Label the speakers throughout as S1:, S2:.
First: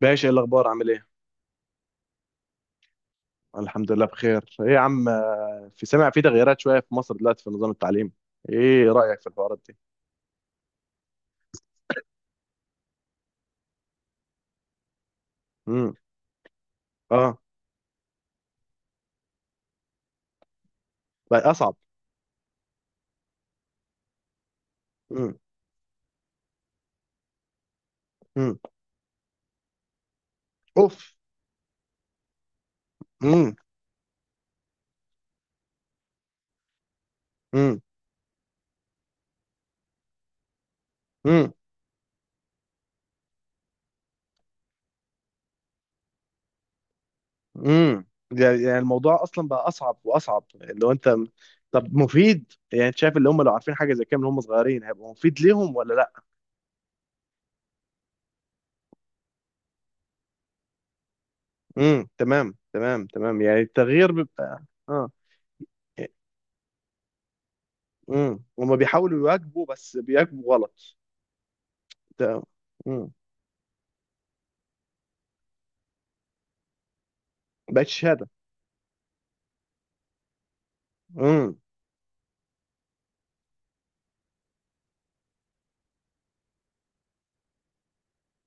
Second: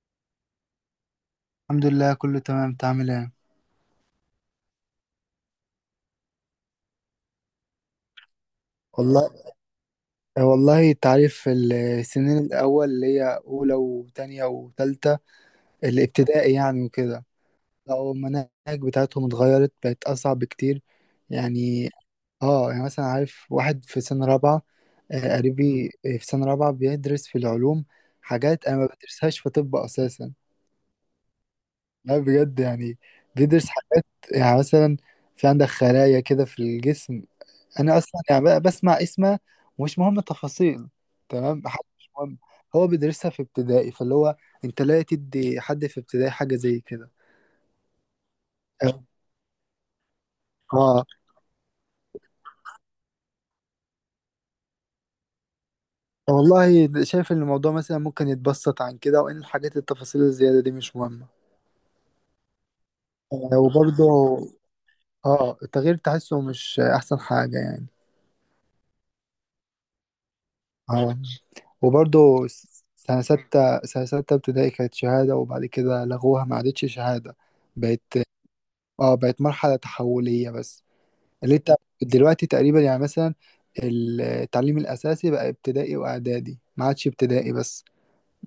S1: باشا، ايه الاخبار؟ عامل ايه؟
S2: الحمد لله، كله تمام. انت عامل ايه؟
S1: الحمد لله بخير. ايه يا عم؟ في سامع، في تغييرات شويه في مصر دلوقتي في نظام التعليم. ايه رايك في
S2: والله،
S1: الحوارات دي؟
S2: والله انت عارف السنين الاول اللي هي اولى وتانية وتالتة
S1: امم.
S2: الابتدائي يعني وكده.
S1: اه،
S2: لو المناهج بتاعتهم اتغيرت بقت اصعب بكتير
S1: بقى اصعب؟
S2: يعني. اه يعني مثلا عارف واحد في سنة رابعة،
S1: امم.
S2: قريبي في سنة رابعة بيدرس في العلوم.
S1: امم.
S2: حاجات انا ما بدرسهاش في طب اساسا.
S1: اوف.
S2: لا، بجد يعني.
S1: امم.
S2: بيدرس حاجات يعني مثلا، في عندك خلايا كده في الجسم.
S1: امم.
S2: انا اصلا يعني بقى بسمع اسمه ومش مهم التفاصيل.
S1: امم.
S2: تمام، حاجة مش مهم. هو بيدرسها في ابتدائي، فاللي هو انت لا تدي حد في ابتدائي حاجه زي كده.
S1: امم. يعني
S2: اه.
S1: الموضوع اصلا بقى اصعب واصعب لو
S2: آه.
S1: انت. طب مفيد؟ يعني انت شايف اللي هم لو عارفين حاجه زي كده من هم صغيرين هيبقى مفيد ليهم ولا لا؟
S2: والله شايف ان الموضوع مثلا ممكن يتبسط عن كده، وان الحاجات التفاصيل الزياده دي مش مهمه.
S1: امم. تمام تمام تمام،
S2: آه،
S1: يعني
S2: وبرضه
S1: التغيير بيبقى اه.
S2: اه التغيير تحسه مش احسن حاجه يعني.
S1: امم. هم بيحاولوا يواكبوا، بس بيواكبوا غلط.
S2: اه وبرضه
S1: تمام.
S2: سنه سته ابتدائي كانت شهاده، وبعد كده لغوها ما عادتش شهاده.
S1: بقت
S2: بقت
S1: شهاده؟
S2: اه بقت مرحله تحوليه بس.
S1: امم.
S2: اللي انت دلوقتي تقريبا يعني مثلا التعليم الأساسي بقى ابتدائي وإعدادي، ما عادش ابتدائي بس.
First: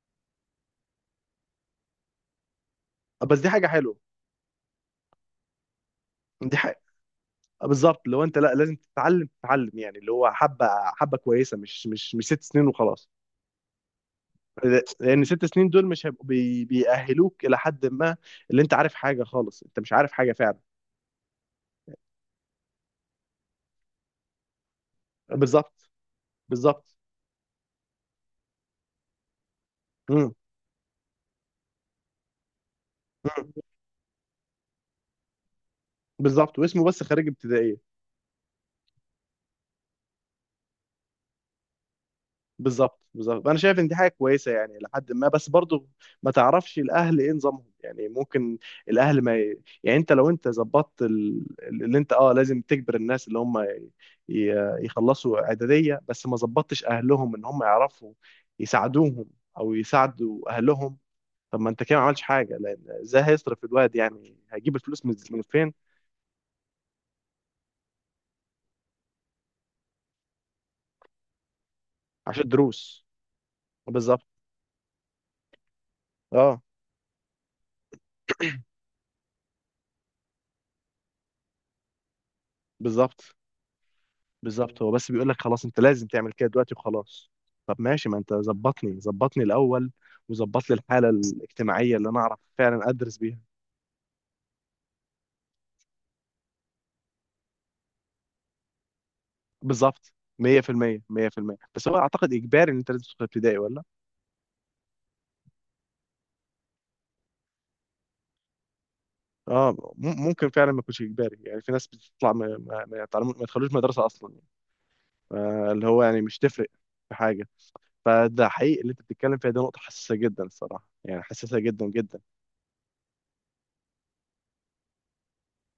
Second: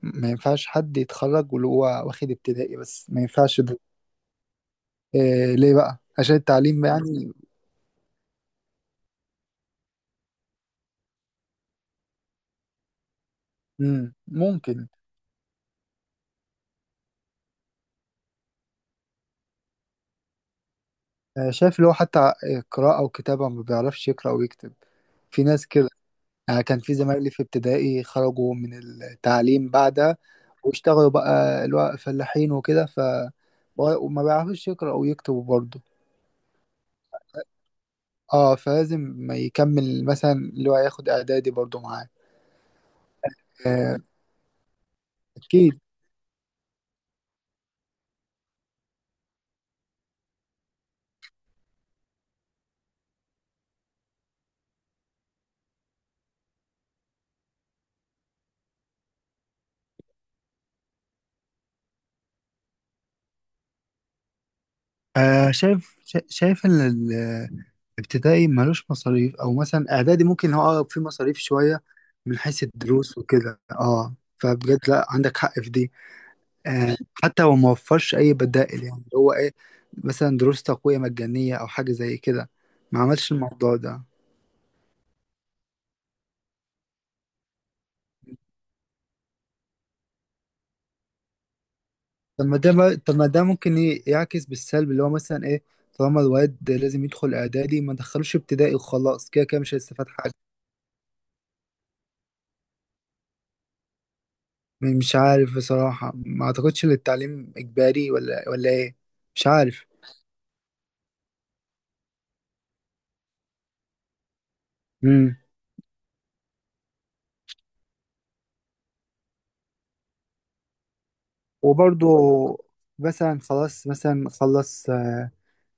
S2: ما ينفعش حد يتخرج واللي هو واخد ابتدائي بس، ما
S1: بس دي
S2: ينفعش
S1: حاجه
S2: ده.
S1: حلوه.
S2: إيه ليه بقى؟ عشان
S1: دي حاجه.
S2: التعليم يعني.
S1: آه، بالظبط، لو انت، لا، لازم تتعلم تتعلم، يعني اللي هو حبه حبه كويسه، مش ست سنين وخلاص.
S2: ممكن.
S1: لان ست سنين دول مش هيبقوا بيأهلوك الى حد ما. اللي انت عارف حاجه خالص، انت مش عارف حاجه فعلا.
S2: آه، شايف اللي هو حتى قراءة وكتابة ما بيعرفش يقرأ ويكتب. في ناس
S1: بالظبط.
S2: كده. يعني كان في
S1: بالظبط.
S2: زمايلي في ابتدائي خرجوا من التعليم بعدها،
S1: امم.
S2: واشتغلوا بقى اللي هو فلاحين وكده، وما بيعرفوش يقرأوا ويكتبوا برضه.
S1: بالظبط، واسمه بس خريج ابتدائيه.
S2: اه فلازم ما يكمل مثلا اللي هو ياخد اعدادي برضو معاه.
S1: بالظبط، بالظبط، انا شايف ان دي
S2: آه،
S1: حاجه كويسه يعني لحد ما، بس
S2: اكيد.
S1: برضو. ما تعرفش الاهل ايه نظامهم يعني، ممكن. الاهل ما ي... يعني انت لو انت ظبطت اللي انت، لازم تجبر الناس اللي هم يخلصوا اعداديه، بس ما ظبطتش اهلهم ان هم يعرفوا يساعدوهم، او يساعدوا اهلهم. طب ما انت كده ما عملتش حاجه، لان ازاي هيصرف الواد؟ يعني هيجيب الفلوس من
S2: آه
S1: فين؟
S2: شايف شا- شايف ان الابتدائي ملوش مصاريف، او مثلا اعدادي ممكن هو آه، في مصاريف شويه من
S1: عشان
S2: حيث
S1: دروس.
S2: الدروس وكده. اه
S1: بالظبط.
S2: فبجد لا، عندك حق في دي.
S1: اه.
S2: آه حتى هو ما وفرش اي بدائل، يعني اللي هو ايه، مثلا دروس تقويه مجانيه او حاجه زي كده. ما عملش
S1: بالظبط.
S2: الموضوع ده.
S1: بالظبط. هو بس بيقول لك خلاص انت لازم تعمل كده دلوقتي، وخلاص. طب ماشي، ما انت ظبطني ظبطني الاول، وظبط لي الحاله الاجتماعيه اللي انا اعرف فعلا
S2: طب
S1: ادرس
S2: ما
S1: بيها.
S2: ده ممكن يعكس بالسلب، اللي هو مثلا ايه، طالما الواد لازم يدخل اعدادي، ما دخلوش ابتدائي وخلاص، كده كده مش هيستفاد
S1: بالظبط،
S2: حاجه.
S1: 100% 100%. بس هو اعتقد اجباري ان انت لازم تدخل ابتدائي ولا؟
S2: مش عارف بصراحه، ما اعتقدش ان التعليم اجباري ولا ايه. مش عارف.
S1: اه، ممكن فعلا ما يكونش اجباري. يعني في ناس بتطلع ما يدخلوش مدرسه اصلا.
S2: امم
S1: آه، اللي هو يعني مش تفرق في حاجه. فده حقيقي اللي انت بتتكلم فيها، دي نقطه حساسه جدا الصراحه، يعني حساسه جدا
S2: وبرضه
S1: جدا.
S2: مثلا خلاص مثلا خلص، آه،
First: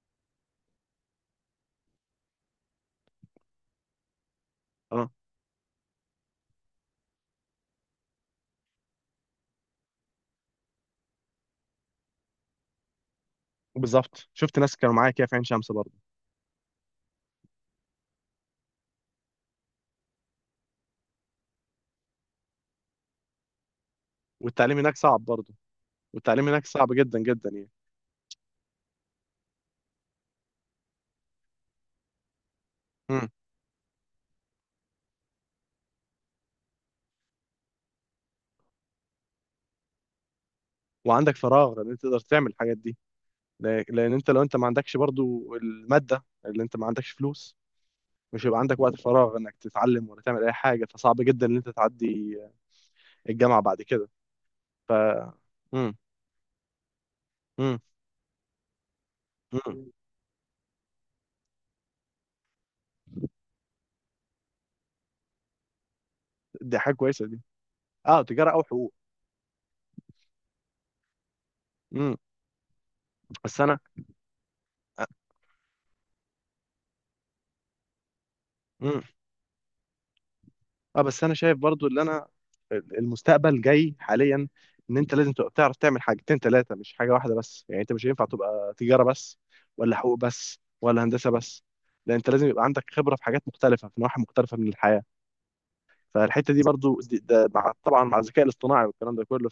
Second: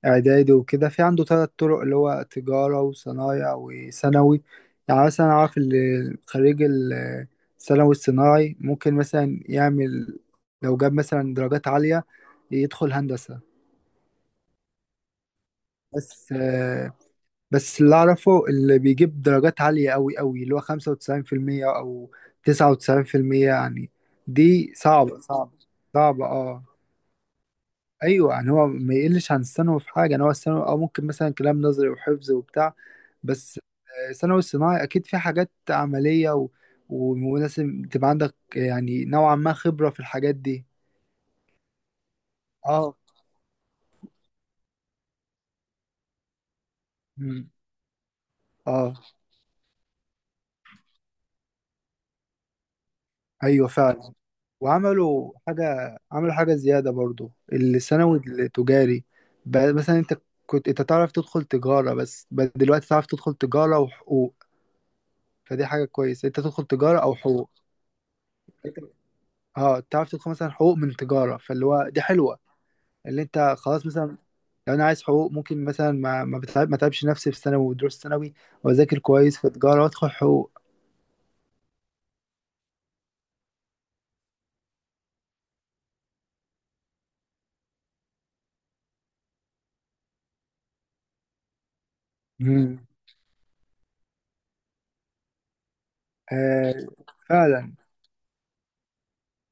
S2: اعدادي وكده، في عنده ثلاث طرق اللي هو تجارة وصنايع وثانوي. يعني
S1: اه.
S2: مثلا اعرف اللي خريج الثانوي الصناعي ممكن مثلا يعمل، لو جاب مثلا درجات عالية، يدخل هندسة.
S1: بالظبط، شفت ناس كانوا معايا كده في عين شمس برضه.
S2: بس آه، بس اللي اعرفه اللي بيجيب درجات عالية قوي قوي اللي هو 95% او 99% يعني. دي
S1: والتعليم هناك
S2: صعبة
S1: صعب
S2: صعبة
S1: برضه.
S2: صعبة.
S1: والتعليم
S2: اه
S1: هناك صعب جدا جدا يعني.
S2: ايوه يعني هو ما يقلش عن الثانوي في حاجه، يعني هو الثانوي او ممكن مثلا كلام نظري وحفظ وبتاع،
S1: مم.
S2: بس آه، الثانوي الصناعي اكيد في حاجات عمليه و... ولازم تبقى عندك يعني نوعا ما خبره في الحاجات دي.
S1: وعندك فراغ، لان انت تقدر تعمل الحاجات دي.
S2: اه.
S1: لان انت لو انت ما عندكش برضو الماده، اللي انت ما عندكش
S2: مم.
S1: فلوس، مش هيبقى عندك
S2: اه،
S1: وقت فراغ انك تتعلم ولا تعمل اي حاجه، فصعب جدا ان انت تعدي الجامعه
S2: ايوه
S1: بعد كده.
S2: فعلا.
S1: ف
S2: وعملوا
S1: مم.
S2: حاجه، عملوا حاجه زياده برضو
S1: مم.
S2: الثانوي التجاري. بقى
S1: مم.
S2: مثلا انت كنت انت تعرف تدخل تجاره بس، بقى دلوقتي تعرف تدخل تجاره وحقوق. فدي حاجه كويسه، انت تدخل
S1: دي حاجه
S2: تجاره او
S1: كويسه دي.
S2: حقوق.
S1: اه، تجاره او حقوق.
S2: اه تعرف تدخل مثلا حقوق من تجارة، فاللي هو دي
S1: مم.
S2: حلوة. اللي انت
S1: بس انا.
S2: خلاص مثلا لو انا عايز حقوق ممكن مثلا ما تعبش نفسي في ثانوي ودروس ثانوي، واذاكر
S1: مم.
S2: كويس في تجارة وادخل حقوق.
S1: اه، بس انا شايف برضو اللي انا، المستقبل جاي حاليا، ان انت لازم تبقى بتعرف تعمل حاجتين ثلاثه، مش حاجه واحده بس، يعني انت مش هينفع تبقى تجاره بس، ولا حقوق بس، ولا هندسه بس. لان انت لازم يبقى
S2: مم.
S1: عندك خبره في حاجات مختلفه، في نواحي مختلفه من الحياه. فالحته دي
S2: آه
S1: برضو، دي ده، مع
S2: فعلا.
S1: طبعا مع الذكاء الاصطناعي والكلام ده كله.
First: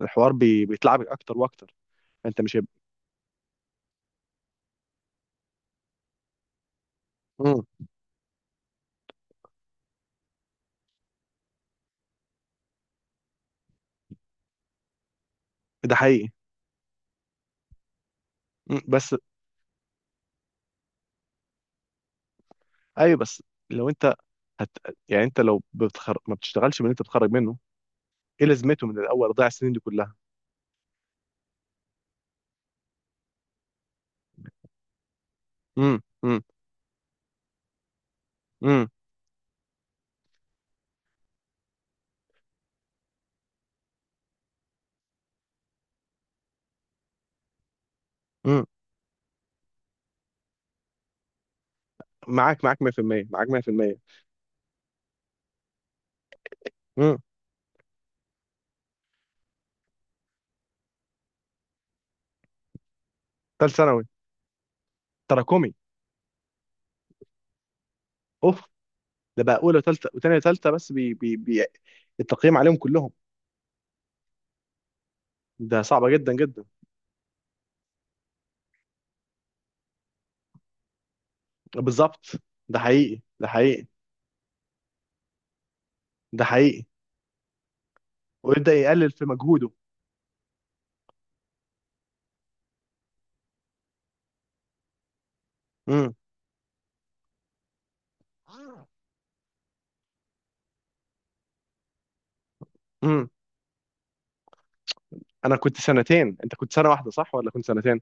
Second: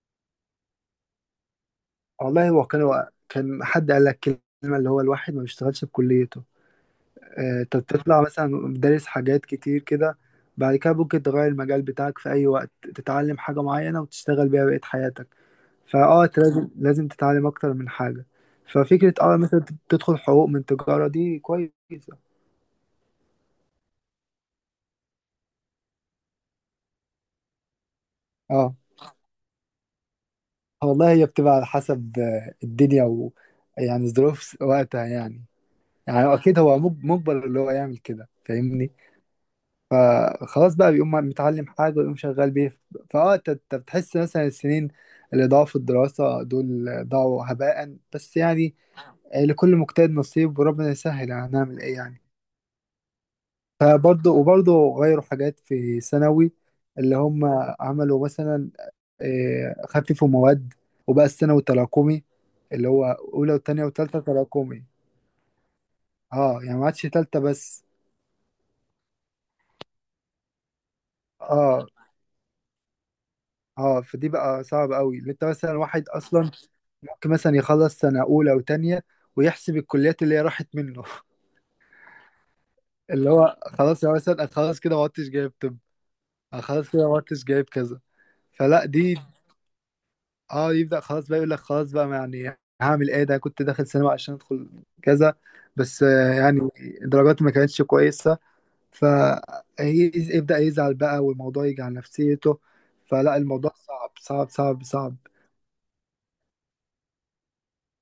S1: فالحوار بيتلعبك اكتر واكتر. انت
S2: والله،
S1: مش
S2: هو
S1: هيبقى.
S2: كان حد قال لك كلمة اللي هو الواحد ما بيشتغلش بكليته.
S1: مم.
S2: آه انت بتطلع مثلا دارس حاجات كتير كده، بعد كده ممكن تغير المجال بتاعك في اي وقت، تتعلم حاجة معينة وتشتغل بيها بقية حياتك.
S1: ده
S2: فاه
S1: حقيقي.
S2: انت لازم لازم تتعلم اكتر من حاجه.
S1: مم. بس.
S2: ففكره اه مثلا تدخل حقوق من تجاره دي كويسه.
S1: ايوه، بس، لو انت، هت... يعني انت ما بتشتغلش من اللي انت بتخرج منه، ايه
S2: اه
S1: لازمته من الاول؟ ضيع السنين دي كلها.
S2: والله هي بتبقى على حسب آه، الدنيا و يعني ظروف وقتها يعني.
S1: امم،
S2: يعني
S1: امم،
S2: اكيد هو مجبر اللي هو يعمل كده،
S1: امم،
S2: فاهمني. فخلاص بقى بيقوم متعلم حاجه ويقوم شغال بيه. فاه انت بتحس مثلا السنين اللي ضاعوا في الدراسه دول ضاعوا هباء بس
S1: امم.
S2: يعني. آه، لكل مجتهد نصيب وربنا يسهل، هنعمل ايه يعني.
S1: معاك، معاك 100%، معاك 100%.
S2: وبرضه غيروا حاجات في ثانوي،
S1: امم.
S2: اللي هم عملوا مثلا آه، خففوا مواد، وبقى الثانوي تراكمي اللي هو أولى
S1: ثالث
S2: وتانية
S1: ثانوي،
S2: وتالتة تراكمي.
S1: تراكمي.
S2: اه يعني ما عادش تالتة بس.
S1: اوف. ده بقى اولى وثالثه وثانيه وثالثه، بس بي بي بي
S2: اه
S1: التقييم عليهم كلهم.
S2: اه فدي بقى صعب قوي، اللي انت مثلا
S1: ده
S2: واحد
S1: صعبه جدا
S2: اصلا
S1: جدا.
S2: ممكن مثلا يخلص سنة أولى وتانية ويحسب الكليات اللي هي راحت منه
S1: بالظبط. ده حقيقي،
S2: اللي
S1: ده
S2: هو
S1: حقيقي.
S2: خلاص يا مثلا أنا خلاص كده ما عدتش جايب طب،
S1: ده
S2: أنا
S1: حقيقي.
S2: خلاص كده ما عدتش جايب كذا.
S1: ويبدا
S2: فلا
S1: يقلل
S2: دي
S1: في مجهوده.
S2: اه يبدأ خلاص بقى يقول لك خلاص بقى، ما يعني هعمل ايه، ده كنت داخل سينما عشان ادخل كذا، بس
S1: امم،
S2: آه، يعني درجاتي ما كانتش كويسة. فيبدأ يزعل بقى والموضوع يجي على نفسيته.
S1: امم.
S2: فلا الموضوع صعب صعب صعب صعب.
S1: انا كنت سنتين. انت كنت سنه واحده، صح؟ ولا كنت سنتين؟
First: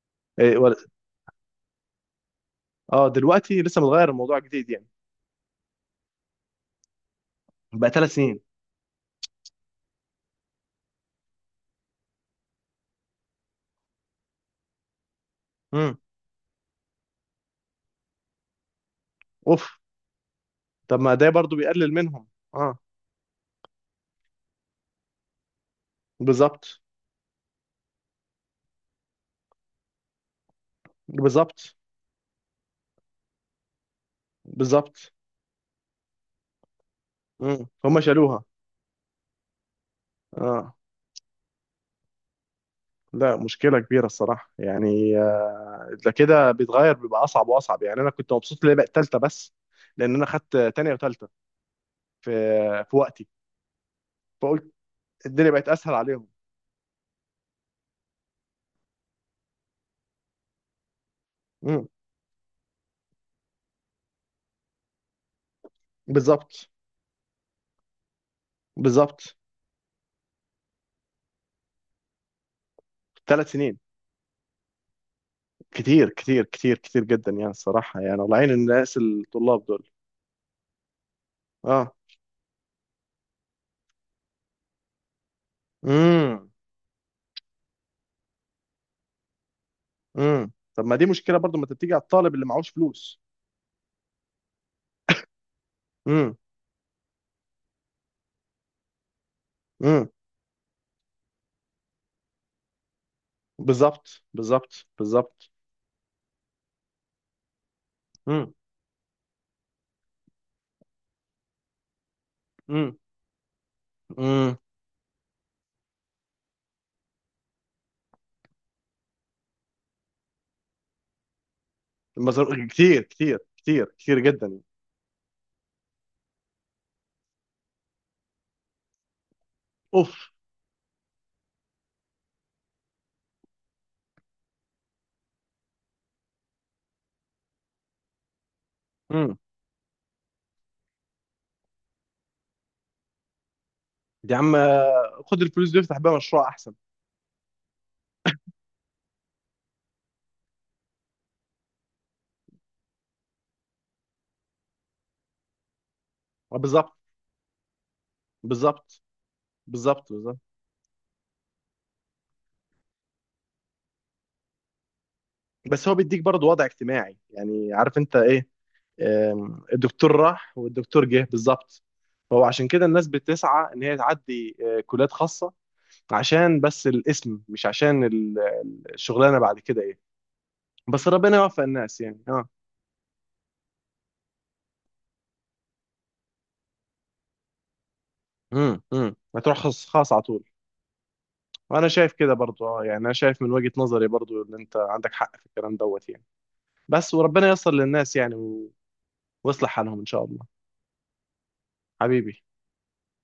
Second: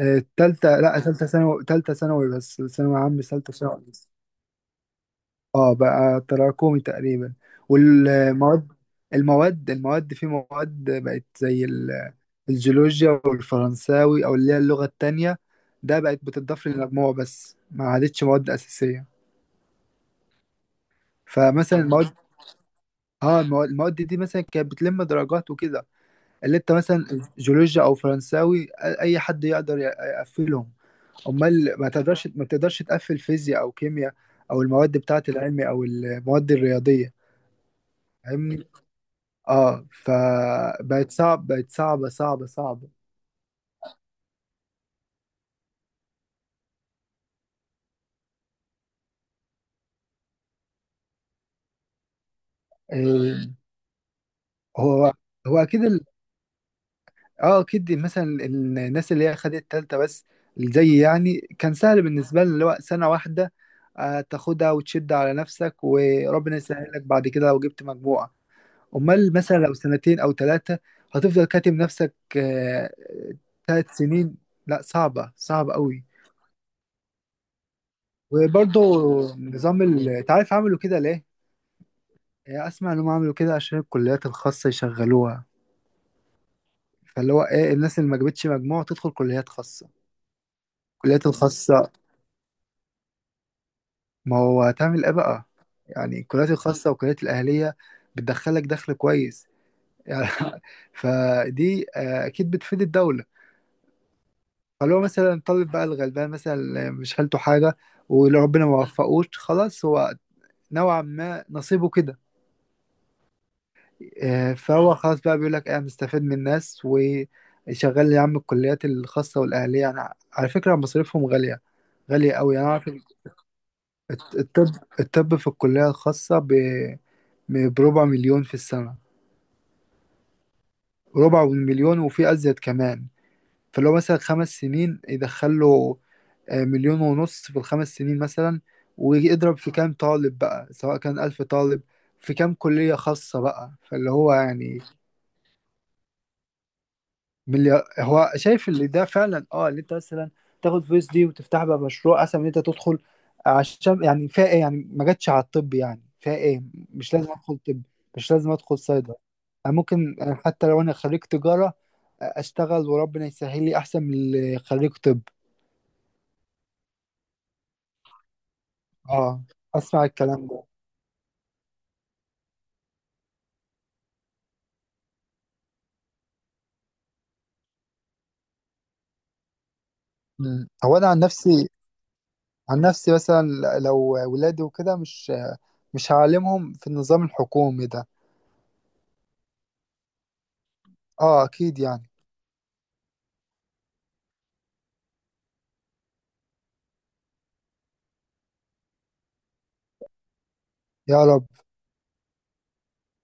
S2: آه،
S1: إيه؟
S2: تالتة لا تالتة ثانوي، تالتة ثانوي بس، ثانوي
S1: اه،
S2: عام بس، تالتة
S1: دلوقتي لسه
S2: ثانوي بس.
S1: متغير الموضوع، جديد يعني.
S2: اه بقى تراكمي تقريبا.
S1: بقى ثلاث سنين.
S2: والمواد المواد المواد في مواد بقت زي الجيولوجيا والفرنساوي او اللي هي اللغة التانية.
S1: امم.
S2: ده بقت بتضاف للمجموع بس ما عادتش مواد أساسية.
S1: اوف. طب ما ده برضو
S2: فمثلا
S1: بيقلل
S2: المواد،
S1: منهم. اه.
S2: اه المواد دي مثلا كانت بتلم درجات وكده. اللي انت
S1: بالظبط،
S2: مثلا جيولوجيا او فرنساوي، اي حد يقدر يقفلهم. امال
S1: بالظبط،
S2: ما تقدرش، تقفل فيزياء او كيمياء، او المواد
S1: بالظبط.
S2: بتاعة العلمي او المواد الرياضية،
S1: مم. هم شالوها.
S2: فاهمني. اه
S1: اه.
S2: فبقت صعب بقت صعبة صعبة صعبة.
S1: لا، مشكله كبيره الصراحه يعني، آه، ده كده بيتغير بيبقى اصعب واصعب. يعني انا كنت مبسوط اللي هي بقت ثالثه بس، لان انا خدت تانية وثالثه في في وقتي.
S2: إيه.
S1: فقلت،
S2: هو
S1: الدنيا
S2: هو
S1: بقت
S2: اكيد.
S1: اسهل عليهم.
S2: اه اكيد مثلا الناس اللي هي خدت تالتة بس، زي يعني كان
S1: مم.
S2: سهل بالنسبة لي، اللي هو سنة واحدة آه، تاخدها وتشد على نفسك، وربنا
S1: بالظبط.
S2: يسهل لك بعد كده لو جبت مجموعة. امال
S1: بالظبط.
S2: مثلا لو سنتين او ثلاثة، هتفضل كاتم نفسك.
S1: ثلاث سنين.
S2: 3 سنين. لا صعبة صعبة قوي.
S1: كتير كتير كتير كتير جدا يعني الصراحه، يعني الله يعين
S2: وبرضه
S1: الناس الطلاب
S2: نظام
S1: دول.
S2: انت عارف عملوا كده ليه؟
S1: اه.
S2: آه، اسمع انهم عملوا كده عشان الكليات الخاصة يشغلوها،
S1: امم،
S2: فاللي هو ايه الناس اللي ما جابتش مجموع تدخل كليات خاصة.
S1: امم. طب ما دي
S2: الكليات
S1: مشكله برضو، ما
S2: الخاصة،
S1: تبتدي على الطالب اللي معهوش فلوس.
S2: ما هو هتعمل ايه بقى، يعني
S1: امم.
S2: الكليات الخاصة والكليات الأهلية بتدخلك دخل كويس
S1: امم.
S2: يعني فدي آه، أكيد بتفيد الدولة.
S1: بالظبط، بالظبط،
S2: فلو مثلا
S1: بالظبط.
S2: الطالب بقى الغلبان مثلا اللي مش حالته حاجة، ولو ربنا ما وفقوش خلاص هو نوعا ما نصيبه كده.
S1: امم.
S2: آه،
S1: امم.
S2: فهو خلاص بقى بيقول لك إيه، أنا مستفيد من الناس وشغال يا عم. الكليات الخاصة والأهلية يعني على فكرة مصاريفهم غالية، غالية أوي يعني. أعرف
S1: كتير كتير كتير كتير جدا يعني.
S2: الطب، الطب في الكلية الخاصة بربع مليون في السنة.
S1: اوف.
S2: ربع مليون، وفي أزيد كمان. فلو مثلا 5 سنين يدخله آه، مليون ونص في الخمس سنين مثلا.
S1: امم.
S2: ويضرب في كام طالب بقى، سواء كان 1000 طالب في كام كلية خاصة بقى، فاللي هو
S1: يا عم،
S2: يعني
S1: آه، خد الفلوس دي افتح بيها مشروع احسن.
S2: مليار. هو شايف اللي ده فعلا. اه اللي انت مثلا تاخد فلوس دي وتفتح بقى مشروع احسن من انت تدخل. عشان يعني فيها ايه يعني، ما جاتش على الطب، يعني فيها
S1: آه،
S2: ايه،
S1: بالظبط،
S2: مش لازم ادخل طب، مش لازم ادخل
S1: بالظبط،
S2: صيدله. انا
S1: بالظبط،
S2: ممكن آه،
S1: بالظبط.
S2: حتى لو انا خريج تجاره آه، اشتغل وربنا يسهل لي، احسن من اللي خريج طب.
S1: بس هو بيديك برضه وضع اجتماعي، يعني عارف انت ايه.
S2: اه
S1: آم،
S2: اسمع
S1: الدكتور
S2: الكلام
S1: راح
S2: ده.
S1: والدكتور جه بالظبط. فهو عشان كده الناس بتسعى ان هي تعدي، آه، كليات خاصة، عشان بس الاسم، مش عشان الشغلانة بعد كده ايه.
S2: مم. هو
S1: بس
S2: انا
S1: ربنا يوفق الناس يعني، اه.
S2: عن نفسي مثلا لو ولادي وكده، مش هعلمهم في النظام الحكومي ده.
S1: امم، امم، هتروح خاص خاص على طول.
S2: اه اكيد
S1: وانا
S2: يعني.
S1: شايف كده برضو، يعني انا شايف من وجهة نظري برضو ان انت عندك حق في الكلام دوت يعني. بس وربنا ييسر للناس يعني ويصلح حالهم ان شاء الله.
S2: يا رب.
S1: حبيبي.